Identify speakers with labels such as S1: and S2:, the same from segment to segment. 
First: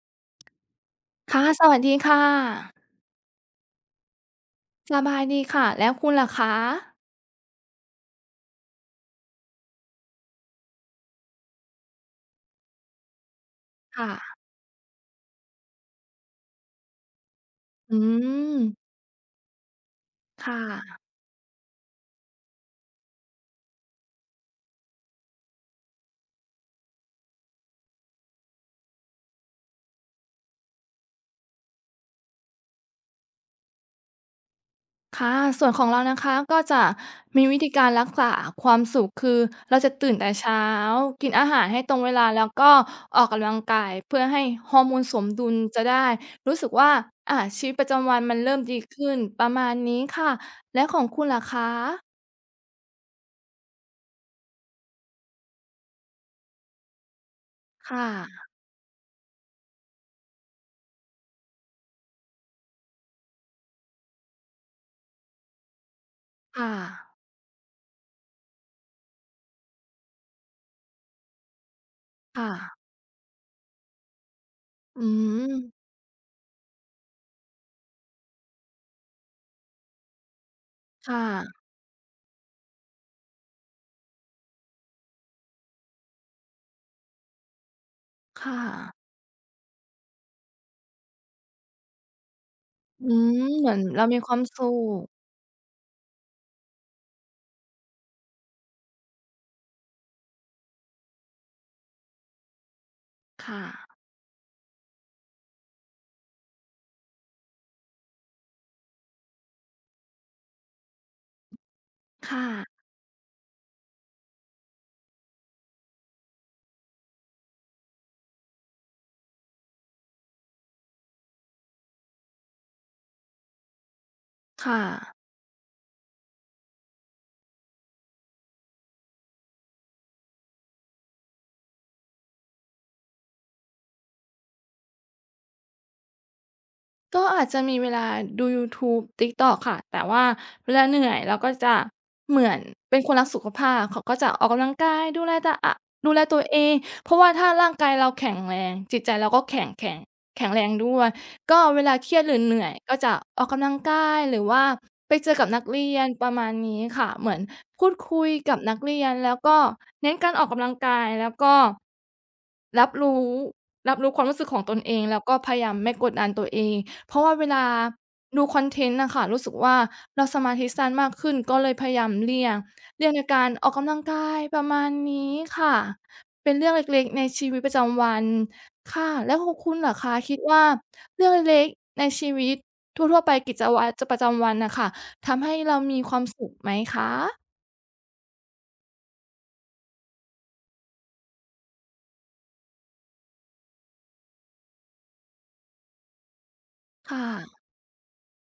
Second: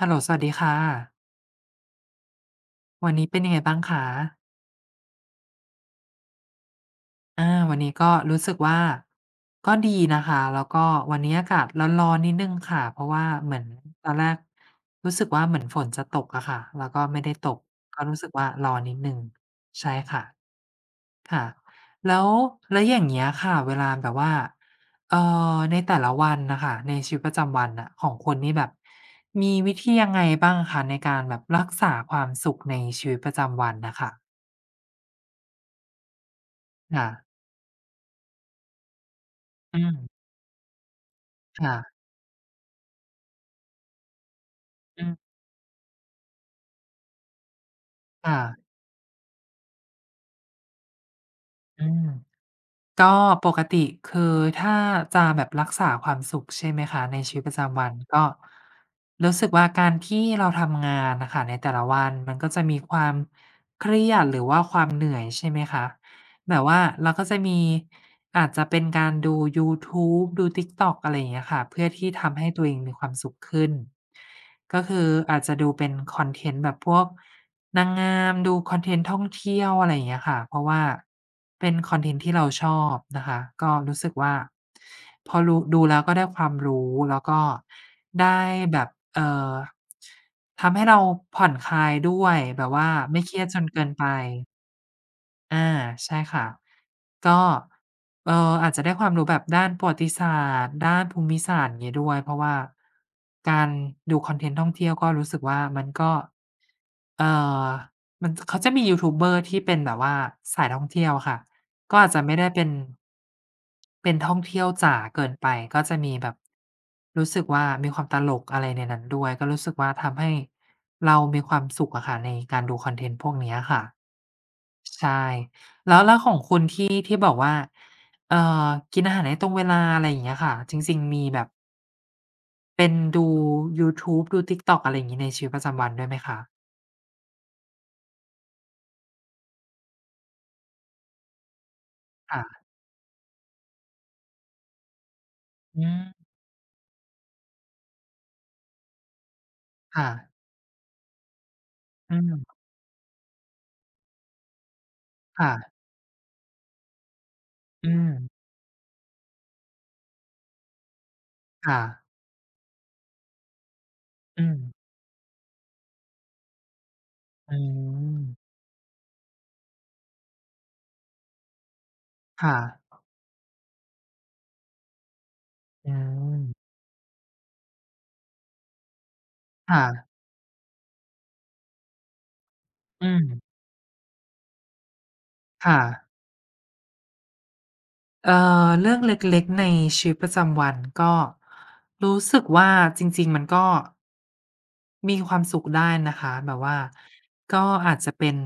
S1: เฮลโล สวัสดีค่ะ
S2: ค่ะ สวัสดีค่ะ
S1: วันนี้เป็นยังไงบ้างคะ?
S2: สบายดีค่ะ แล้วคุณล่ะคะ?
S1: อา วันนี้ก็รู้สึกว่า ก็ดีนะคะ แล้วก็วันนี้อากาศร้อน ๆ นิดหนึ่งค่ะ เพราะว่าเหมือน
S2: ค่
S1: ตอนแร
S2: ะ
S1: กรู้สึกว่า เหมือนฝนจะตกอะค่ะ แล้วก็ไม่ได้ตก
S2: อื
S1: ก็รู้สึกว่าร
S2: ม
S1: ้อนนิดหนึ่ง ใช่ค่ะ
S2: ค่ะ
S1: ค่ะ แล้ว แล้วอย่างเงี้ยค่ะ เวลาแบบว่า เอ่อ ในแต่ละวันน่ะค่ะ ในชีวิตประจำวันน่ะ ของคุณนี่แบบมีวิธียังไงบ้างคะ ในการแบบรักษาความสุขในชีวิตประจำวันน่ะค่ะ?
S2: ค่ะ ส่วนของเรานะคะ ก็จะ
S1: ค่ะ
S2: มีวิธีการรักษาความสุข คือเร
S1: อ
S2: า
S1: ื
S2: จะตื
S1: ม
S2: ่นแต่เช้า กินอาหา
S1: ค
S2: ร
S1: ่
S2: ให้
S1: ะ
S2: ตรงเวลา แล้วก็ออกกำลังกายเพื่อให้ฮอร์โม
S1: อ
S2: น
S1: ื
S2: ส
S1: ม
S2: มดุล จะได้รู้สึกว่า อะ ชีวิตประจำวัน
S1: ค่
S2: มันเริ่
S1: ะ
S2: มดีขึ้น ประมาณนี้ค่ะ แล้วของคุณล่ะค
S1: อื
S2: ะ?
S1: ม ก็ปกติ คือถ้าจะแบบรักษาความสุข ใช่ไหมคะ ในชีวิตประจำวั
S2: ค
S1: น
S2: ่
S1: ก็
S2: ะ
S1: รู้สึกว่า การที่เราทำงานอะค่ะ ในแต่ละวันมันก็จะมีความเครียด หรือว่าความเหนื่อย ใช่ไหมคะ แต
S2: ค
S1: ่
S2: ่
S1: ว่าเร
S2: ะ
S1: าก็จะมีอาจจะเป็นการดูยูทูบ ดู TikTok อะไรอย่างเงี้ยค่ะ เพื่อที่ท
S2: ค
S1: ำให
S2: ่
S1: ้ตัว
S2: ะ
S1: เองมีความสุขขึ้น ก็ค
S2: อื
S1: ืออาจจะดู
S2: ม
S1: เป็นคอนเทนต์แบบพวกนางงาม ดูคอนเทนต์ท่องเที่ยว อะไรอย่างเงี้ยค่ะ เพราะว่า
S2: ค่ะ
S1: เป็นคอนเทนต์ที่เราชอบนะคะ ก็รู้สึกว่าพอรู ดูแล้วก็ได้ความรู้ แล้วก็ได้
S2: ค่
S1: แบบ
S2: ะ
S1: เอ่อ ทำให้เราผ่อนคลายด้วย แบบว่า
S2: อื
S1: ไม่เ
S2: ม
S1: ครียดจ
S2: เ
S1: น
S2: หมือ
S1: เก
S2: น
S1: ิน
S2: เร
S1: ไ
S2: า
S1: ป
S2: มีความสุข
S1: อ่า ใช่ค่ะ ก็ เอ่อ อาจจะได้ความรู้แบบด้านประวัติศาสตร์ ด้านภูมิศาสตร์อย่างงี้ด้วย เพราะว่า
S2: ค
S1: กา
S2: ่
S1: ร
S2: ะ
S1: ดูคอนเทนต์ท่องเที่ยวก็รู้สึกว่า มันก็ เอ่อ มัน จ เขาจะมียูทูบเบอร์ที่เป็นแบบว่าสายท่องเที่ยวค่ะ ก็อาจจะ
S2: ค
S1: ไม่
S2: ่
S1: ได้เป็
S2: ะ
S1: น เป็นท่องเที่ยวจ๋าเกินไป ก็จะมีแบบ รู้สึกว่ามีความตลกอะไรในนั้นด้วย ก็รู้สึกว่าทำให้เรามีความสุขอะค่ะ ในการดูคอนเทนต์พวกเนี้ยค่ะ
S2: ค่
S1: ใช
S2: ะ
S1: ่ แล้ว แล้วของคุณที่ ที่ บอกว่า เอ่อ กินอาหารให้ตรงเวลา อะไรอย่างเงี้ยค่ะ จริง ๆ มีแบบ? เป็นดูยูทูบ ดู TikTok อะไรอย่างงี้ในชีวิตประจำวันด้วยไหมคะ?
S2: ก็อาจจะมีเวลาดูยูทูบ TikTok ค่ะ แต่ว่าเวลาเหนื่อย เราก็จะเ
S1: ค
S2: หม
S1: ่
S2: ือน
S1: ะ
S2: เป็นคนรักสุขภาพ เขาก็จะออกกำลังกาย ดูแลตะอะ
S1: อื
S2: ด
S1: ม
S2: ูแลตัวเอง เพราะว่าถ้าร่างกายเราแข็งแรง จิตใจเราก็แข็ง แข็
S1: ค
S2: ง
S1: ่ะ
S2: แข็งแรงด้วย ก็เวลาเคร
S1: อื
S2: ียดหรื
S1: ม
S2: อเหนื่อยก็จะออกกำลังกาย หรือว่าไปเจอ
S1: ค
S2: กับ
S1: ่
S2: นัก
S1: ะ
S2: เรียนประมาณนี้ค่ะ เหมือนพ
S1: อ
S2: ู
S1: ื
S2: ดคุย
S1: ม
S2: กับนักเรียน แล้วก็เน้นการออกกำลังกาย แล้วก็
S1: ค่ะ
S2: รับรู้ รับรู้ความรู้
S1: อื
S2: สึกของ
S1: ม
S2: ตนเอง แล้วก็พยายามไม่กดดันตัวเอง เพราะว่าเว
S1: อื
S2: ลา
S1: ม
S2: ดูคอนเทนต์น่ะค่ะ รู้สึกว่าเราสมาธิสั้นมากขึ้นก็เลยพยายามเลี่
S1: ค
S2: ย
S1: ่
S2: ง
S1: ะ
S2: เลี่ยงในการออกกำลังกายประมาณนี้ค่ะ
S1: อ
S2: เป็
S1: ืม
S2: นเรื่องเล็ก ๆ ในชีวิตประจำวัน ค่ะ แล้วของค
S1: ค
S2: ุณ
S1: ่
S2: ล่ะค
S1: ะ
S2: ะ คิดว่าเรื่องเล็ก ๆ ในชีวิตท
S1: อื
S2: ั่ว ๆ ไป
S1: ม
S2: กิจวัตรจะ ประจำวันน่ะค่ะ ทำให้
S1: ค
S2: เร
S1: ่
S2: ามี
S1: ะ
S2: ความสุขไหมคะ?
S1: เอ่อ เรื่องเล็ก ๆ ในชีวิตประจำวัน ก็ รู้สึกว่า จริง ๆ มันก็ มีความสุขได้นะคะ แบบว่า
S2: ค่
S1: ก
S2: ะ
S1: ็อาจจะเป็น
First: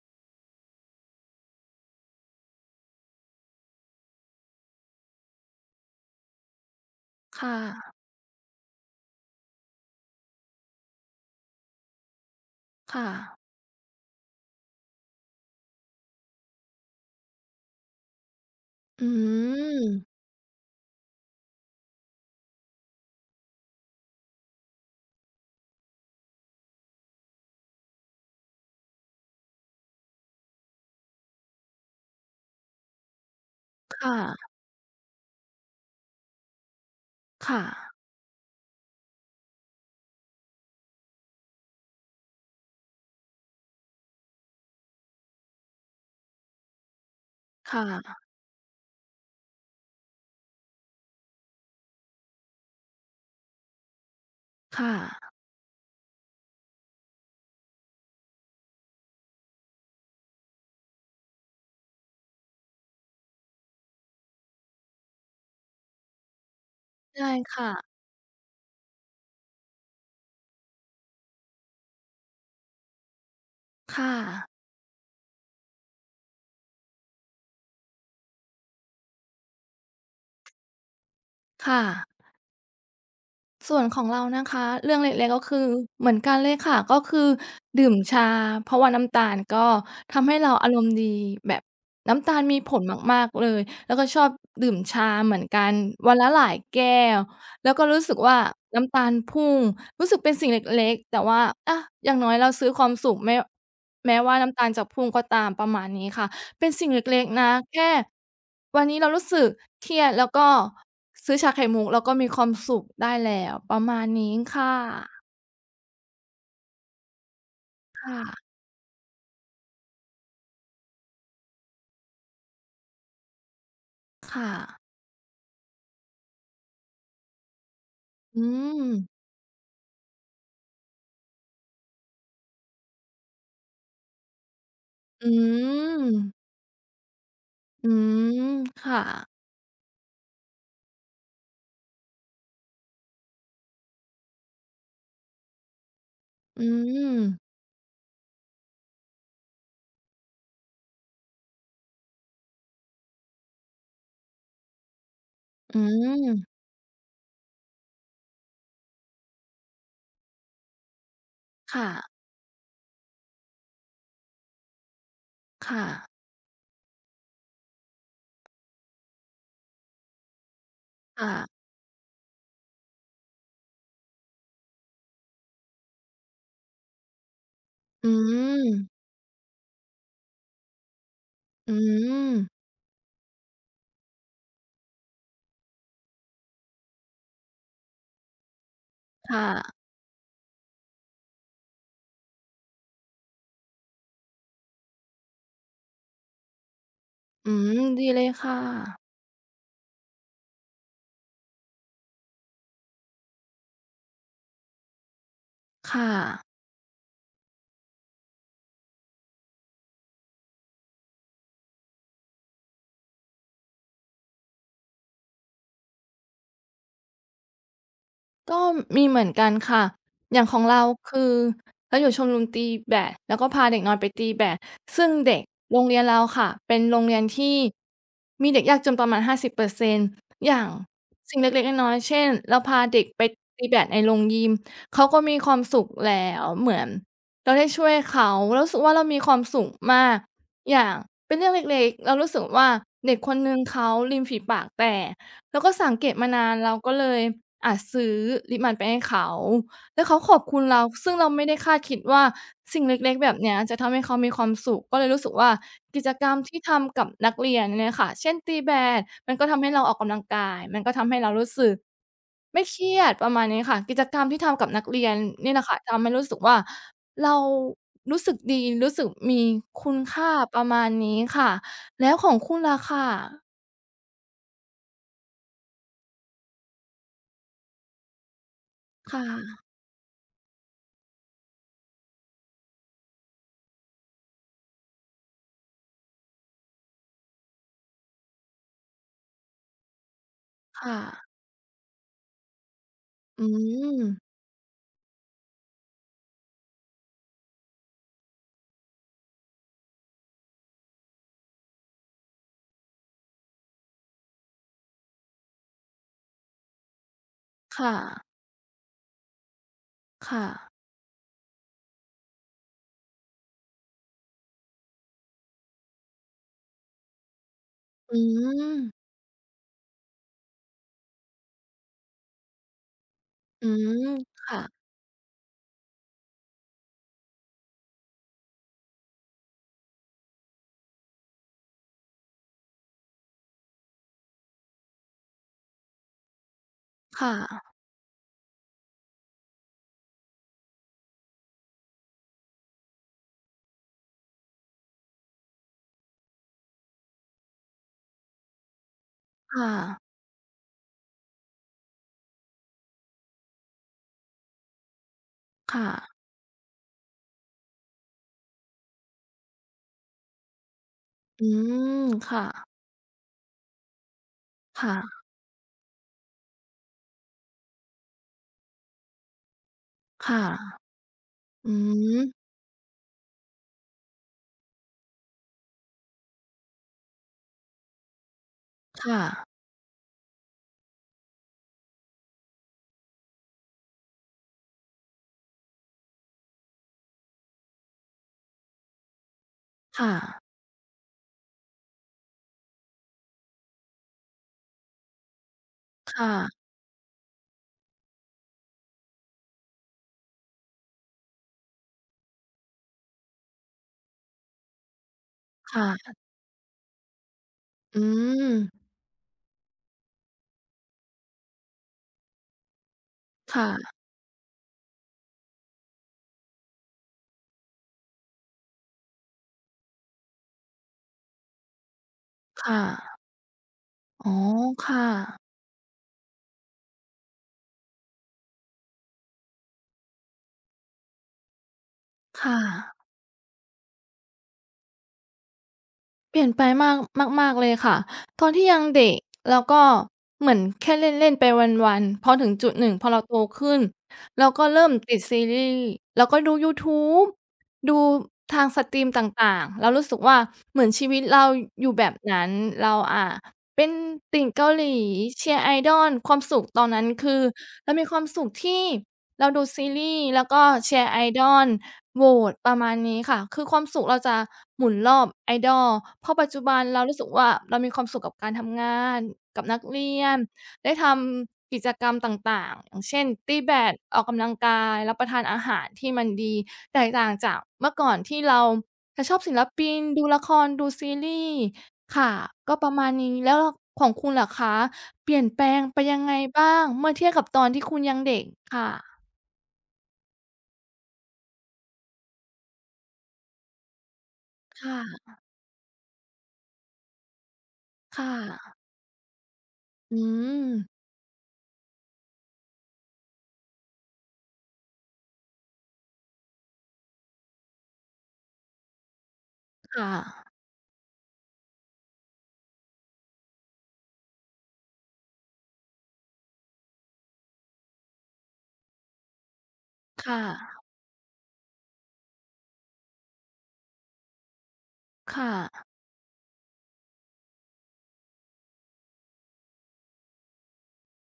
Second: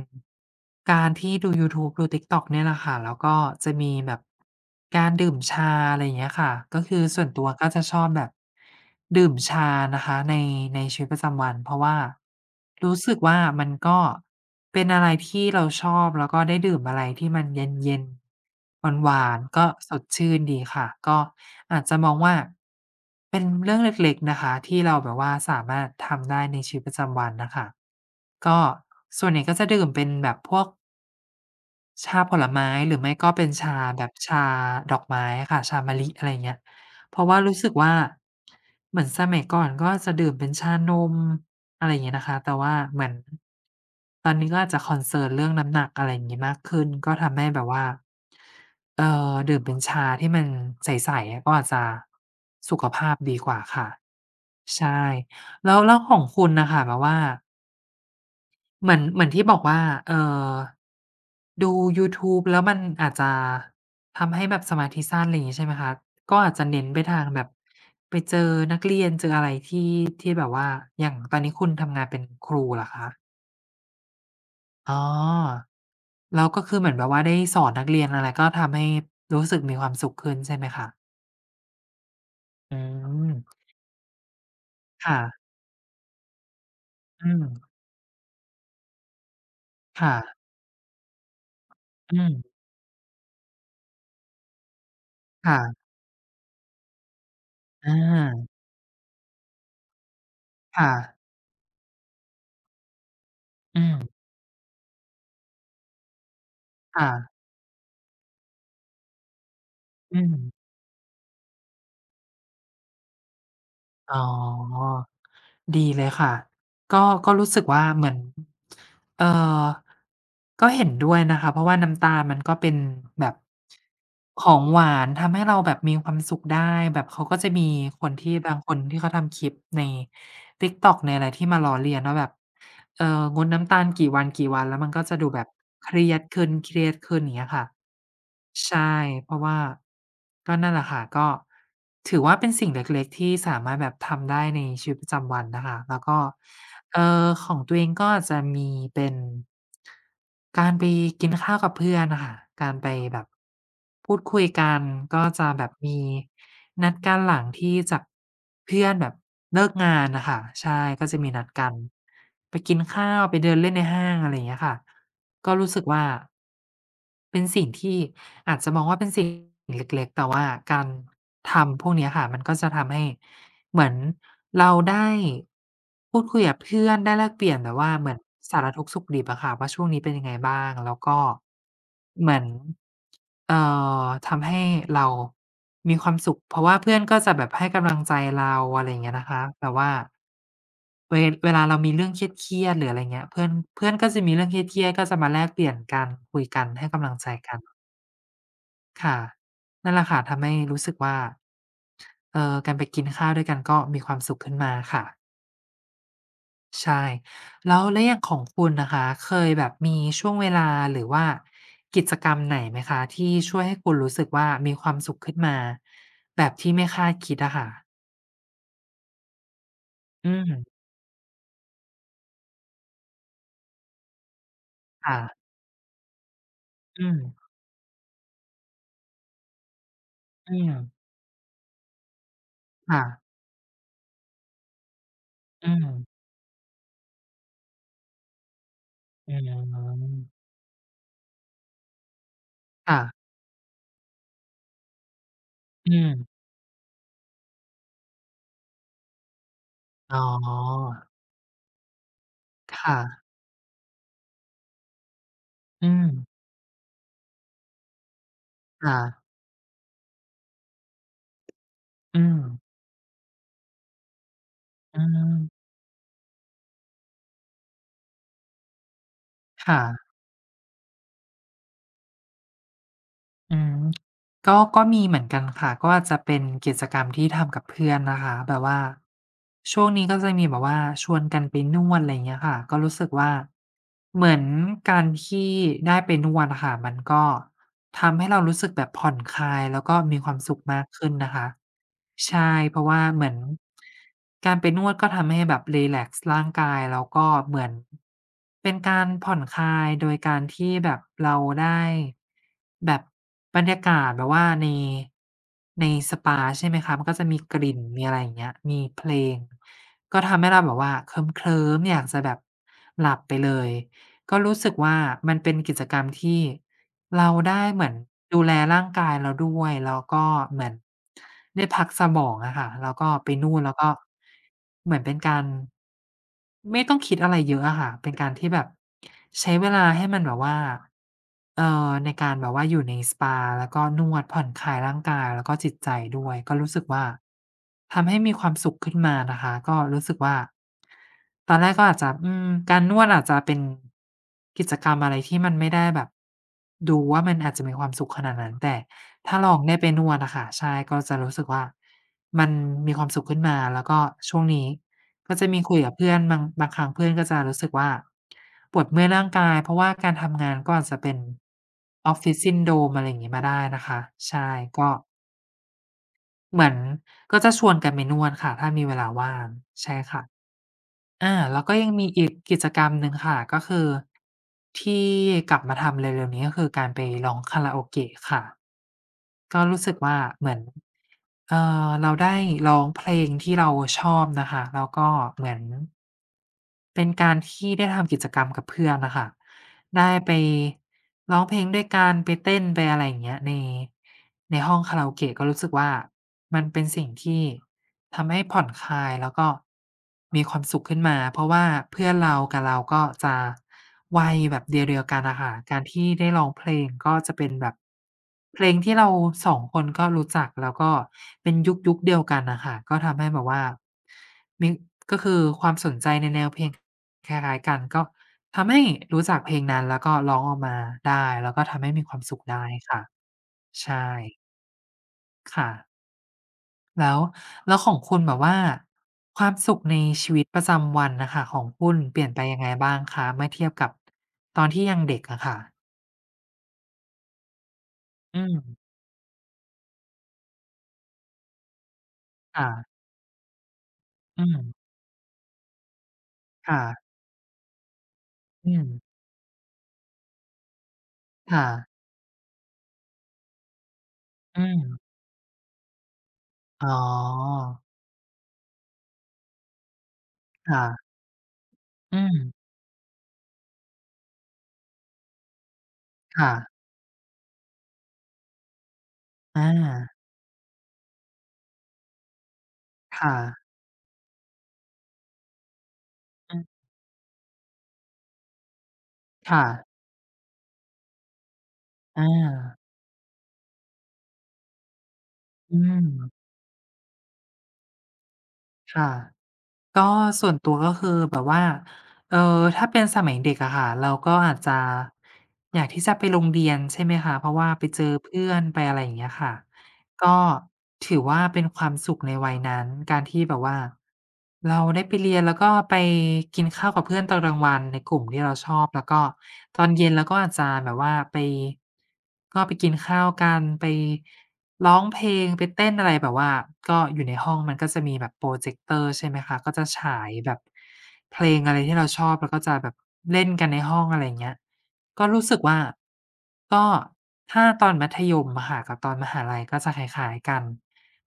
S1: การที่ดูยูทูบ ดู TikTok เนี่ยแหละค่ะ แล้วก็จะมีแบบ การดื่มชา อะไรอย่างเงี้ยค่ะ ก็คือส่วนต
S2: ค
S1: ั
S2: ่
S1: วก็จะ
S2: ะ
S1: ชอบแบบ ดื่มชานะคะ ใน ในชีวิตประจำวัน เพราะว่า รู
S2: ค
S1: ้
S2: ่
S1: สึกว่
S2: ะ
S1: า มันก็เป็นอะไรที่เราชอบ แล้วก็ได้ดื่มอะไรที่มันเย็น ๆ
S2: อื
S1: หวาน ๆ ก็สด
S2: อ
S1: ชื่นดีค่ะ ก็อาจจะมองว่า เป็นเรื่องเล็ก ๆ นะคะ ที่เราแบบว่าสามารถทำได้ในชีวิตประจำวันน่ะค่ะ ก็ส่วนใหญ่ ก็จะดื่มเป็นแบบพวก ชาผลไม้ หรือไม่ก็เป็นชาแ
S2: ค
S1: บ
S2: ่
S1: บช
S2: ะ
S1: าดอกไม้อะค่ะ ชามะลิ อะไรเงี้ย เพราะว่า
S2: ค
S1: รู
S2: ่
S1: ้สึกว่
S2: ะ
S1: า เหมือนสมัยก่อนก็จะดื่มเป็นชานม อะไรเงี้ยนะคะ แต่ว่าเหมือน ตอนนี้ก็อาจจะ concern เรื่องน้ำหนัก อะไรอย่างงี้ มากขึ้นก็ทำให้แบบ
S2: ค
S1: ว
S2: ่
S1: ่า
S2: ะ
S1: เอ่อ ดื่มเป็นชาที่มันใส ๆ ก็อาจจะสุขภาพดีกว่าค่ะ
S2: ค
S1: ใช
S2: ่
S1: ่
S2: ะ
S1: แล้ว แล้วของคุณน่ะค่ะ แบบว่า เหมือน เหมือนที่บอกว่า เอ่อ ดูยูทูบ แล้วมันอาจจะทำให้แบบสมาธิสั้น อะไรอย่างงี้ ใช่ไหมคะ ก็อาจจะเน้นไปท
S2: ใช
S1: าง
S2: ่
S1: แบบ
S2: ค่ะ
S1: ไปเจอนักเรียนเจออะไรที่ ที่แบบว่า อย่างตอนนี้คุณทำงานเป็นครูเหรอคะ?
S2: ค่ะ
S1: อ๋อ แล้วก็คือเหมือนแบบว่าได้สอนนักเรียนอะไร ก็ทำให้รู้สึกมีความสุขขึ้นใช่ไหมคะ?
S2: ค่ะ
S1: อืม
S2: ส่วนของเรานะคะ เรื่อง
S1: ค
S2: เล็ก
S1: ่ะ
S2: ๆ ก็คือเหมือนกันเลยค่ะ ก็คือ
S1: อืม
S2: ดื่มชา เพราะว่าน้ำตาลก็
S1: ค่
S2: ทำให
S1: ะ
S2: ้เราอารมณ์ดี แบบน
S1: อ
S2: ้
S1: ื
S2: ำตาล
S1: ม
S2: มีผลมาก ๆ เลย แล้วก็ชอบดื่มชาเหมือน
S1: ค่
S2: กัน
S1: ะ
S2: วันละหลายแก้ว แล้วก็
S1: อ
S2: รู้สึกว่า
S1: า
S2: น้ำตาลพุ่งรู้สึกเป็นสิ่งเ
S1: ค
S2: ล
S1: ่
S2: ็ก ๆ แ
S1: ะ
S2: ต่ว่า อะ อย่างน้อยเราซื้อความสุข แม้
S1: อืม
S2: แม้ว่าน้ำตาลจะพุ่งก็ตาม ประมาณนี้ค่ะ เป็นสิ่งเ
S1: ค่
S2: ล็
S1: ะ
S2: ก ๆ นะ แค่ วันนี้เรารู้สึกเครียด
S1: อื
S2: แล้วก็
S1: ม
S2: ซื้อชาไข่มุก แล้วก็มีความสุขได้แล้ว ประมาณ
S1: อ๋
S2: น
S1: อ
S2: ี้ค่ะ
S1: ดีเลยค่ะ ก็ ก็รู้สึกว่าเ
S2: ค
S1: หมื
S2: ่
S1: อน
S2: ะ
S1: เอ่อ ก็เห็นด้วยนะคะ เพราะว่าน้ำตาลมันก็เป็นแบบ
S2: ค่
S1: ของห
S2: ะ
S1: วาน ทำให้เราแบบมีความสุขได้ แบบเขาก็จะมีคนที่
S2: อื
S1: บางคน ที่
S2: ม
S1: เขาทำคลิปใน TikTok ในอะไร ที่มาล้อเลียนว่าแบบ เอ่อ งดน้ำตาลกี่วัน ๆ แล้วมันก็จะ
S2: อ
S1: ดูแบบเครียด
S2: ืม
S1: ขึ้น เครียดขึ้น อย่างเงี้ยค่ะ
S2: อืม
S1: ใช่
S2: ค่ะ
S1: เพราะว่า ก็นั่นแหละค่ะ ก็ ถือว่าเป็นสิ่งเล็ก ๆ ที่สามารถแบบทำได้ในชีวิตประจำวันนะคะ แล้วก็
S2: อื
S1: เอ่อ
S2: ม
S1: ของตัวเองก็อาจจะมีเป็น การไปกินข้าวกับเพื่อนอะค่ะ การไปแบบ พูดคุยกัน ก็จะแบ
S2: อ
S1: บ
S2: ื
S1: มี
S2: ม
S1: นัดกันหลังที่จาก เพื่อนแบบเลิกงานน่ะค่ะ ใช่ ก็มีนัดกั
S2: ค
S1: น
S2: ่ะ
S1: ไปกินข้าว ไปเดินเล่นในห้าง อะไรอย่างเงี้ยค่ะ ก็ร
S2: ค
S1: ู้ส
S2: ่
S1: ึกว่
S2: ะ
S1: า เป็นสิ่งที่อาจจะมองว่าเป็นสิ่งเล็ก ๆ แต่ว่าการ
S2: ค่ะ
S1: ทำพวกนี้อะค่ะ มันก็จะทำให้เหมือนเราได้พูดคุยกับเพื่อน ได้แลกเปลี่ยนแบบว่า
S2: อ
S1: เห
S2: ื
S1: มือนสารทุก
S2: ม
S1: ข์สุขดิบอะค่ะว่า ช่วงนี้เป็นยังไงบ้าง แล้วก็
S2: อ
S1: เหมือ
S2: ื
S1: น
S2: ม
S1: เอ่อ ทำให้เรามีความสุข เพราะว่าเพื่อนก็จะแบบให้กำลัง ใจเรา อะไรอย่างเงี้ยนะ
S2: ค
S1: ค
S2: ่
S1: ะ แบ
S2: ะ
S1: บว่า เว เวลาเรามีเรื่องเครียด ๆ หรือ อะไรอย่างเงี้ย เพื่อน เพื่อนก็จะมีเรื่องเครียด ๆ ก็จะมาแลกเปลี่ยนกัน คุยกัน ให้กำลังใจ
S2: อื
S1: กัน
S2: ม ดีเลยค่ะ
S1: ค่ะ นั่นแหละค่ะ ทำให้รู้สึกว่า เอ่อ การไปกินข้าวด้วยกันก็มีความสุขขึ้นมาค่ะ
S2: ค่ะ
S1: ใช่ แล้ว แล้วอย่างของคุณนะคะ เคยแบบมีช่วงเวลาหรือว่ากิจกรรมไหนไหมคะ ที่ช่วยให้คุณรู้สึกว่า มีความสุขขึ้นมาแบบที่ไม่คาดคิดอะค่ะ?
S2: ก็มีเหมือนกันค่ะ
S1: อื
S2: อย่างขอ
S1: ม
S2: งเรา คือ เราอยู่ชมรมตีแบด แล้วก็พาเด็กน้อยไปตีแบด ซึ่
S1: ค
S2: ง
S1: ่
S2: เ
S1: ะ
S2: ด็กโรงเรียนเราค่ะ เป็นโร
S1: อื
S2: งเรียน
S1: ม
S2: ที่มีเด็กยากจนประมาณ 50%
S1: อ
S2: อ
S1: ื
S2: ย่าง
S1: ม
S2: สิ่งเล็ก ๆ น้อย ๆ เช่น เราพา
S1: ค
S2: เ
S1: ่
S2: ด็ก
S1: ะ
S2: ไปตีแบดในโรงยิมเขาก็มีความ
S1: อื
S2: สุข
S1: ม
S2: แล้ว เหมือนเราได้ช่วยเขา เรารู้สึกว่า เรามีค
S1: อื
S2: วามสุขมาก
S1: ม
S2: อย่างเป็นเรื่องเล็ก ๆ เรารู้สึกว่า
S1: ค่
S2: เด
S1: ะ
S2: ็กคนหนึ่งเขาริมฝีปากแตก เราก็ส
S1: อ
S2: ั
S1: ื
S2: งเกตม
S1: ม
S2: านาน เราก็เลย อะ ซื้อลิปมันไปให้เขา แล้วเข
S1: อ
S2: า
S1: ๋
S2: ขอบคุณเรา
S1: อ
S2: ซึ่งเราไม่ได้คาดคิดว่าส
S1: ค
S2: ิ่งเ
S1: ่
S2: ล็ก
S1: ะ
S2: ๆ แบบเนี้ยจะทำให้เขามีความสุข ก็เลยรู้สึกว่า
S1: อื
S2: กิจก
S1: ม
S2: รรมที่ทำกับนักเรียนเนี่ยค่ะ เช่น ตีแบ
S1: ค่
S2: ด
S1: ะ
S2: มันก็ทำให้เราออกกำลังกาย มันก็ทำให้เรารู้สึก
S1: อื
S2: ไ
S1: ม
S2: ม่เครียด ประมาณนี้ค่ะ กิจกรรมที่ทำกับนักเ
S1: อ
S2: ร
S1: ื
S2: ียน
S1: ม
S2: นี่แหละค่ะ ทำให้รู้สึกว่า เรารู้สึกดี รู้สึกมี
S1: ค่
S2: คุณ
S1: ะ
S2: ค่า ประมาณนี้ค่ะ แล้วของคุณละค่ะ?
S1: อืม ก็ ก็มีเหมือนกันค่ะ ก็จะเป็นกิจกรรมที่ทำกับเพื่อนนะคะ แบบว่า
S2: ค่ะ
S1: ช่วงนี้ก็จะมีแบบว่าชวนกันไปนวด อะไรอย่างเงี้ยค่ะ ก็รู้สึกว่า เหมือนการขี้ได้ไปนวดอะค่ะ มันก็ทำให้เรารู้สึกแบบผ่อนคลาย แล้วก็มีความสุขมา
S2: ค
S1: ก
S2: ่
S1: ขึ้น
S2: ะ
S1: นะคะ ใช่ เพราะว่าเหมือน
S2: อืม
S1: การไปนวดก็ทำให้แบบรีแลกซ์ร่างกาย แล้วก็เหมือนเป็นการผ่อนคลายโดยการที่แบบเราได้ แบบบรรยากาศแบบว่าใน ในสปา ใช่ไหมคะ มันก็จะมีกลิ่น
S2: ค่
S1: มีอะไร
S2: ะ
S1: อย่างเงี้ย มีเพลง ก็ท
S2: ค่
S1: ำให้เรา
S2: ะ
S1: แบบว่าเคลิ้ม ๆ อยากจะแบบหลับไปเลย ก็รู้สึกว่า มันเป็นกิจกรรมที่เราได้เหมือน
S2: อื
S1: ดูแลร่าง
S2: ม
S1: กายเราด้วย แล้วก็เหมือนได้พักสมองอะค่ะ แล้วก็ไปนู่น
S2: อื
S1: แล้วก็
S2: ม ค่ะ
S1: เหมือนเป็นการ ไม่ต้องคิดอะไรเยอะอะค่ะ เป็นการที่แบบใช้เวลาให้มันแบบว่า เอ่อ ในการแบบว่าอยู่ในสปา แล้วก็นวดผ่อนคลายร่างกายแล้วก็จิตใจด้วย ก็รู้สึกว่า
S2: ค่ะ
S1: ทำให้มีความสุขขึ้นมานะคะ ก็รู้สึกว่า ตอนแรกก็อาจจะ อืม การนวดอาจจะเป็นกิจกรรมอะไรที่มันไม่ได้แบบดูว่ามันอาจจะมีความสุขขนาดนั้น แต่ถ้าล
S2: ค
S1: อง
S2: ่
S1: ได้ไป
S2: ะ
S1: นวดอะค่ะ ใช่ ก็จะรู้สึกว่ามันมีความสุขขึ้นมา แล้วก็ช่วงนี้ก็จะมีค
S2: ค
S1: ุย
S2: ่
S1: กับเพื่
S2: ะ
S1: อนมั้ง บางครั้งเพื่อนก็จะรู้สึกว่าปวดเมื่อยร่างกาย เพราะว่าการทำงานก็อาจจะเป็น
S2: อืม ค่
S1: Office
S2: ะ
S1: Syndrome อะไรอย่างงี้ มาได้นะคะ ใช่ ก
S2: ค
S1: ็
S2: ่ะ
S1: เหมือนก็จะชวนกันไปนวดค่ะ ถ้ามีเวลาว่าง ใช่ค่
S2: ค
S1: ะ
S2: ่ะ
S1: อา แล้ว
S2: อื
S1: ก็ยังมี
S2: ม
S1: อีกกิจกรรมหนึ่งค่ะ ก็คือ ที่กลับมาทำเร็ว ๆ นี้ ก็คือการไปร้องคาราโอเกะค่ะ
S2: ค่ะ
S1: ก็รู้สึกว่าเหมือน เอ่อ เราได้ร้องเพลงที่เราชอบน่ะค่ะ แล้วก็เหมือน เป็นการที่ได้ทำกิจกรรมกับเพื่อนน่ะค่ะ
S2: ค
S1: ได
S2: ่
S1: ้ไป
S2: ะ
S1: ร้องเพลงด้วยกัน ไปเต้น ไป อะไรอย่างเงี้ย ใน ในห้องคาราโอเกะ ก็รู้สึกว่า
S2: ค่ะ
S1: มันเป็นสิ่งที่ทำให้ผ่อนคลาย แล้วก็ มีความสุขขึ้นมา เพราะว่าเพื่อนเรากับเราก็จะวัยแบบเดียว ๆ กันอะค่ะ ก
S2: ค
S1: าร
S2: ่
S1: ที่
S2: ะ
S1: ได้ร้องเพลง ก็จะเป็นแบบ
S2: อื
S1: เพล
S2: ม
S1: งที่เรา 2 คนก็รู้จัก แล้วก็เป็น ยุค ยุคเดียวกันน่ะค่ะ ก็ทำให้แบบว
S2: ค
S1: ่
S2: ่
S1: า
S2: ะ
S1: มี ก็คือความสนใจในแนวเพลงคล้าย ๆ กัน ก็ทำให้รู้จักเพลงนั้น แล้วก็ร้องออกมาได้ แล้วก็ทำให้มีความสุขได
S2: ค
S1: ้
S2: ่
S1: ค่ะ
S2: ะ
S1: ใช
S2: อ๋อ
S1: ่
S2: ค่ะ
S1: ค่ะ แล้ว แล้วของคุณแบบว่า ความสุขในชีวิตประจำวันน่ะค่ะของคุณ เปลี่ยนไป
S2: ค่
S1: ยังไงบ้า
S2: ะ
S1: งคะ? เมื่อเทียบกับตอนที่ยังเด็กอะค่ะ
S2: เปลี่ยนไปมาก มาก ๆ เลยค่ะ
S1: อื
S2: ตอนที่ย
S1: ม
S2: ังเด็ก แล้วก็ เหมือนแค่เล่น ๆ ไปวัน ๆ พอถึง
S1: ค่
S2: จุดห
S1: ะ
S2: นึ่ง พอเราโตขึ้น
S1: อ
S2: เ
S1: ื
S2: ราก็
S1: ม
S2: เริ่มติดซีรีส์ แล้วก็ดูย
S1: ค
S2: ู
S1: ่
S2: ท
S1: ะ
S2: ูบ ดูทาง
S1: อื
S2: ส
S1: ม
S2: ตรีมต่าง ๆ เรารู้สึกว่า เหมือนชีวิตเรา
S1: ค่ะ
S2: อยู่แบบนั้น เรา อ่า เป็นติ่งเ
S1: อื
S2: กาหลี
S1: ม
S2: เชียร์ Idol ความสุขตอ
S1: อ๋
S2: น
S1: อ
S2: นั้นคือ เรามีความสุขที่เราดูซีรีส์แล้วก็
S1: ค่
S2: เชี
S1: ะ
S2: ยร์ Idol
S1: อื
S2: โหวต
S1: ม
S2: ประมาณนี้ค่ะ คือความสุขเราจะหมุนรอบ Idol เพราะ
S1: ค
S2: ปั
S1: ่
S2: จจุ
S1: ะ
S2: บันเรารู้สึกว่า เรามีความสุขกับการทำงาน ก
S1: อ
S2: ับนักเรี
S1: า
S2: ยน ได้ทำกิจกรรมต่าง ๆ อย่างเช่
S1: ค
S2: น
S1: ่
S2: ต
S1: ะ
S2: ีแบด ออกกำลังกาย รับประทานอาหารที่มันด
S1: อื
S2: ี
S1: ม
S2: แตกต่างจากเมื่อก่อนที่เราจะชอบศ
S1: ค
S2: ิ
S1: ่
S2: ลป
S1: ะ
S2: ิน ดูละคร ดูซีรีส์ ค
S1: อ
S2: ่ะ ก็
S1: า
S2: ประมาณนี้ แล้ว ล ของคุณล่ะคะ? เปลี่ยนแปล
S1: อื
S2: งไปยังไ
S1: ม
S2: งบ้าง? เมื่อเทียบกับตอนที่คุณยังเด็ก ค่
S1: ค่ะ
S2: ะ
S1: ก็ ส่วนตัวก็คือแบบว่า เอ่อ ถ้าเป็นสมัยเด็กอะค่ะ เราก็อาจจะ
S2: ค่ะ
S1: อยากที่จะไปโรงเรียนใช่ไหมคะ เพราะว่าไปเจอ
S2: ค่
S1: เพื่อน
S2: ะ
S1: ไปอะไร อย่างเงี้ยค่ะ
S2: อื
S1: ก็
S2: ม
S1: ถือว่า เป็นความสุขในวัยนั้น การที่แบบว่าเราได้ไปเรียน แล้วก็ไปกินข้าวกับเพื่อนตอนกลางวันในกลุ่มที่เราชอบ แล้วก็ตอน
S2: ค
S1: เย
S2: ่
S1: ็นเราก็
S2: ะ
S1: อาจจะแบบว่าไป ก็ไปกินข้าวกัน ไปร้องเพลง ไปเต้นอะไร แบบว่าก็อยู่ในห้องมันก็จะมีแบบโพรเจกเตอร์ใช่ไหมคะ ก็จะฉา
S2: ค
S1: ย
S2: ่
S1: แบบ
S2: ะ
S1: เพลงอะไรที่เราชอบ แล้วก็จะแบบเล่นกันในห้อง อะไรอย่างเงี้ย ก็
S2: ค
S1: รู
S2: ่
S1: ้สึก
S2: ะ
S1: ว่า ก็ ถ้าตอนมัธยมอะค่ะกับตอนมหาลัยก็จะคล้าย ๆ กัน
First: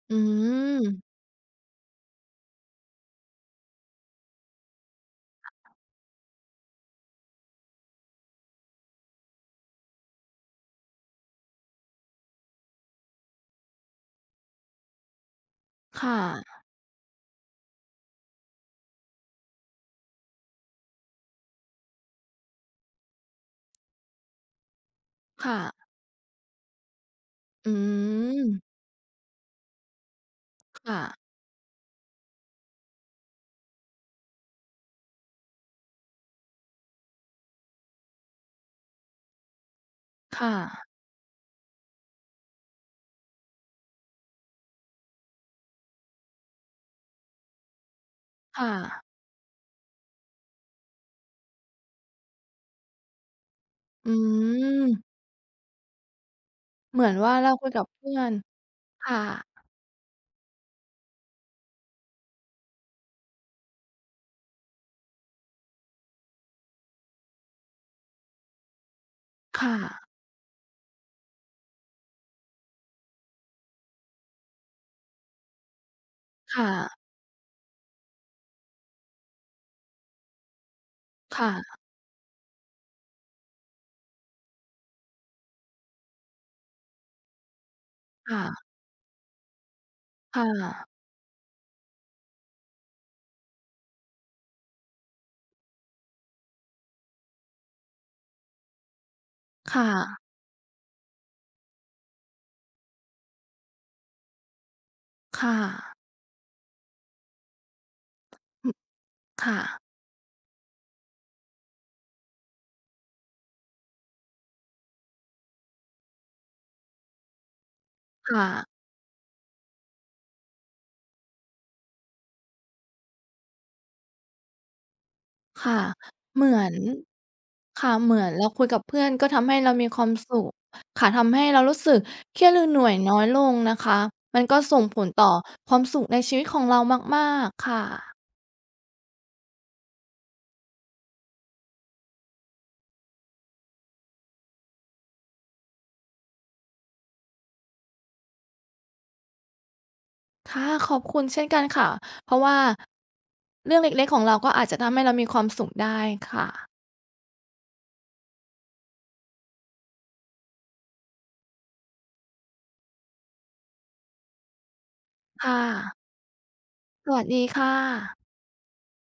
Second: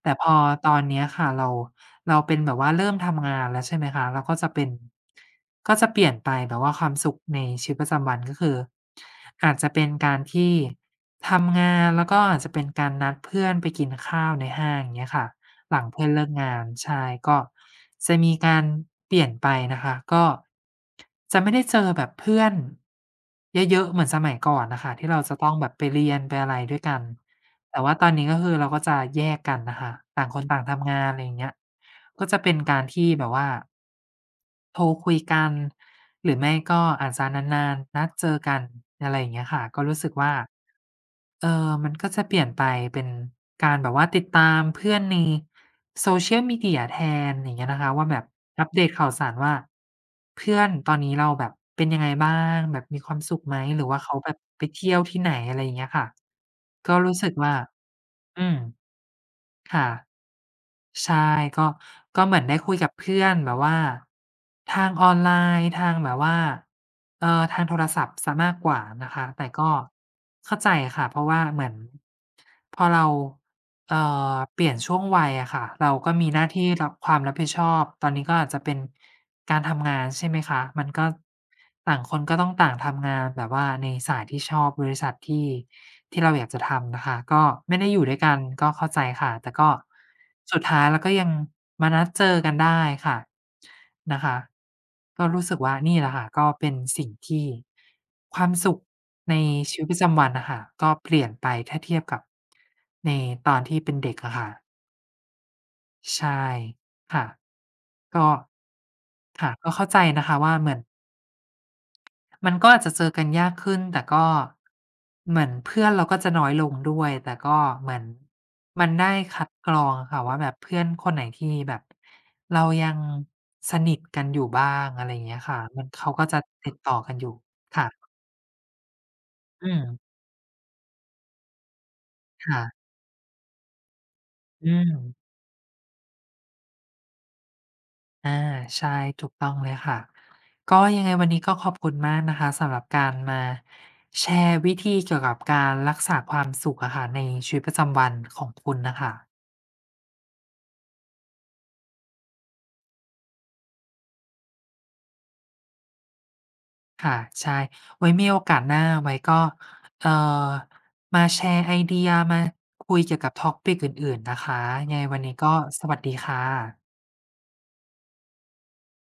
S1: แต
S2: อ
S1: ่พอตอนเน
S2: ื
S1: ี
S2: ม
S1: ้ยค่ะเรา เราเป็นแบบว่าเริ่มทำงานแล้วใช่ไหมคะ เราก็จะเป็น ก็จะเปลี่ยนไป แบบว่าความสุขในชีวิตประจำวันก็คือ อาจจะเป็นการที่ทำงาน แล้วก็อาจจะเป็นการนัดเพื่อนไปกินข้าวในห้าง เงี้ยค่ะ หลังเพ
S2: ค
S1: ื่อน
S2: ่
S1: เลิกง
S2: ะ
S1: าน ใช่ ก็จะมีการเปลี่ยนไปนะคะ ก็ จะไม่ได้เจอแบบเพื่อน เยอะ ๆ เหมือนสมัยก่อนน่ะค่ะ ที่เราจะ
S2: ค
S1: ต้อ
S2: ่
S1: งแ
S2: ะ
S1: บบไปเรียนไปอะไรด้วยกัน
S2: อื
S1: แต่ว่าตอนนี้ก็คือ
S2: ม
S1: เราก็จะแยกกันน่ะค่ะ ต่างคนต่างท
S2: ค
S1: ำง
S2: ่
S1: าน
S2: ะ
S1: ไรอย่างเงี้ย ก็จะเป็นการที่แบบว่า โทรคุยกัน หรือไม่ก็อาจจะนาน ๆ นัดเจอกัน อะไรอย่างเงี้ยค่ะ ก็รู้สึกว่า
S2: ค่ะ
S1: เออ มันก็จะเปลี่ยนไปเป็นการแบบว่าติดตามเพื่อนใน Social Media แทน อย่างเงี้ยนะคะว่า แบบ
S2: ค
S1: อั
S2: ่
S1: ปเดตข
S2: ะ
S1: ่าวสารว่า เพื่อนตอนนี้เราแบบ เป็นยังไงบ้าง แบบมีความสุขไหม หรือว่าเ
S2: อ
S1: ข
S2: ื
S1: าแบบไปเที่
S2: ม
S1: ยวที่ไหน อะไรอย่างเงี้ยค่ะ ก็
S2: เหมื
S1: ร
S2: อ
S1: ู
S2: น
S1: ้ส
S2: ว
S1: ึ
S2: ่
S1: ก
S2: าเ
S1: ว
S2: รา
S1: ่า
S2: คุยกับเพื่อน
S1: อืม
S2: ค่ะ
S1: ค่ะ ใช่ ก็ ก็เหมือนได้คุยกับเพื่อนแบบว่าทางออนไลน์ ทางแบบว่า เอ่อ ทางโทรศัพท์เสียมากกว่านะคะ แต่
S2: ค
S1: ก็
S2: ่ะ
S1: เข้าใจค่ะ เพราะว่าเหมือน พอเรา เอ่อ เปลี่ยนช่วงวัยอะค่ะ เราก็มีหน้า
S2: ค
S1: ท
S2: ่
S1: ี่รับ
S2: ะ
S1: ความรับผิดชอบ ตอนนี้ก็อาจจะเป็นการทำงาน ใช่ไหมคะ มันก็
S2: ค่ะ
S1: ต่างคนก็ต้องต่างทำงานแบบว่าในสายที่ชอบ บริษัท ที่ ที่เราอยากจะทำนะคะ ก็ไม่ได้อยู่ด้วยก
S2: ค
S1: ั
S2: ่
S1: น
S2: ะ
S1: ก็เข้าใจค่ะ แต่ก็
S2: ค่
S1: สุดท้า
S2: ะ
S1: ยเราก็ยังมานัดเจอกันได้ค่ะ นะคะ ก็รู้สึกว่านี่แหละค่ะ ก็เป็นสิ่งที่ ความสุขในช
S2: ค
S1: ีว
S2: ่
S1: ิตประจ
S2: ะ
S1: ำวันน่ะค่ะก็เปลี่ยนไป ถ้าเทียบกับในตอนที่เป็นเด็กอะค่ะ
S2: ค่ะ
S1: ใช่ ค่ะ ก็
S2: อือ
S1: ค
S2: ค
S1: ่ะ
S2: ่
S1: ก็
S2: ะ
S1: เข้าใจนะคะว่า เหมือน มันก็อาจจะเจอกันยากขึ้น แต่ก็ เหมือนเพื่อนเราก็จะน้อยลงด้วย แต่ก็เหมือน
S2: ค่ะ
S1: มันได้คัดกรองอะค่ะว่า แบบเพื่อนคนไหนที่แบบ เรายังสนิทกันอยู่บ้าง อะไรอย่างเงี้ยค่ะ
S2: ค่ะ
S1: มัน เขาก็จะ
S2: เหมือ
S1: ติ
S2: น
S1: ดต่อกันอยู่ ค
S2: ค
S1: ่
S2: ่ะ
S1: ะ
S2: เหมือนเราคุยกับเพื่อนก็ทำให้
S1: อ
S2: เ
S1: ื
S2: รามีค
S1: ม
S2: วามสุข ค่ะ ทำให้เรารู้สึกเครี
S1: ค
S2: ยด
S1: ่
S2: หรื
S1: ะ
S2: อเหนื่อยน้อยลงนะคะ มันก็
S1: อื
S2: ส่งผล
S1: ม
S2: ต่อความสุขในชีวิตของเรามาก ๆ ค่ะ
S1: อา ใช่ ถูกต้องเลยค่ะ ก็ ยังไงวันนี้ก็ขอบคุณมากนะคะสำหรับการมาแชร์วิธีเกี่ยวกับการรักษาความสุขอะค่ะในชีวิตประจำวันของคุณน่ะค่ะ
S2: ค่ะ ขอบคุณเช่นกันค่ะ เพราะว่า เรื่องเล็ก ๆ ของเราก็อาจจะทำให้เรามีความสุขได้ค่ะ
S1: ค่ะ ใช่ ไว้มีโอกาสหน้า ไว้ก็ เอ่อ มาแชร์ไอเดีย มาคุยเกี่ยวกับ topic อื่น ๆ นะคะ ยังไงวันนี้
S2: ค
S1: ก็
S2: ่
S1: สว
S2: ะ
S1: ัสดีค่ะ
S2: สวัสดีค่ะ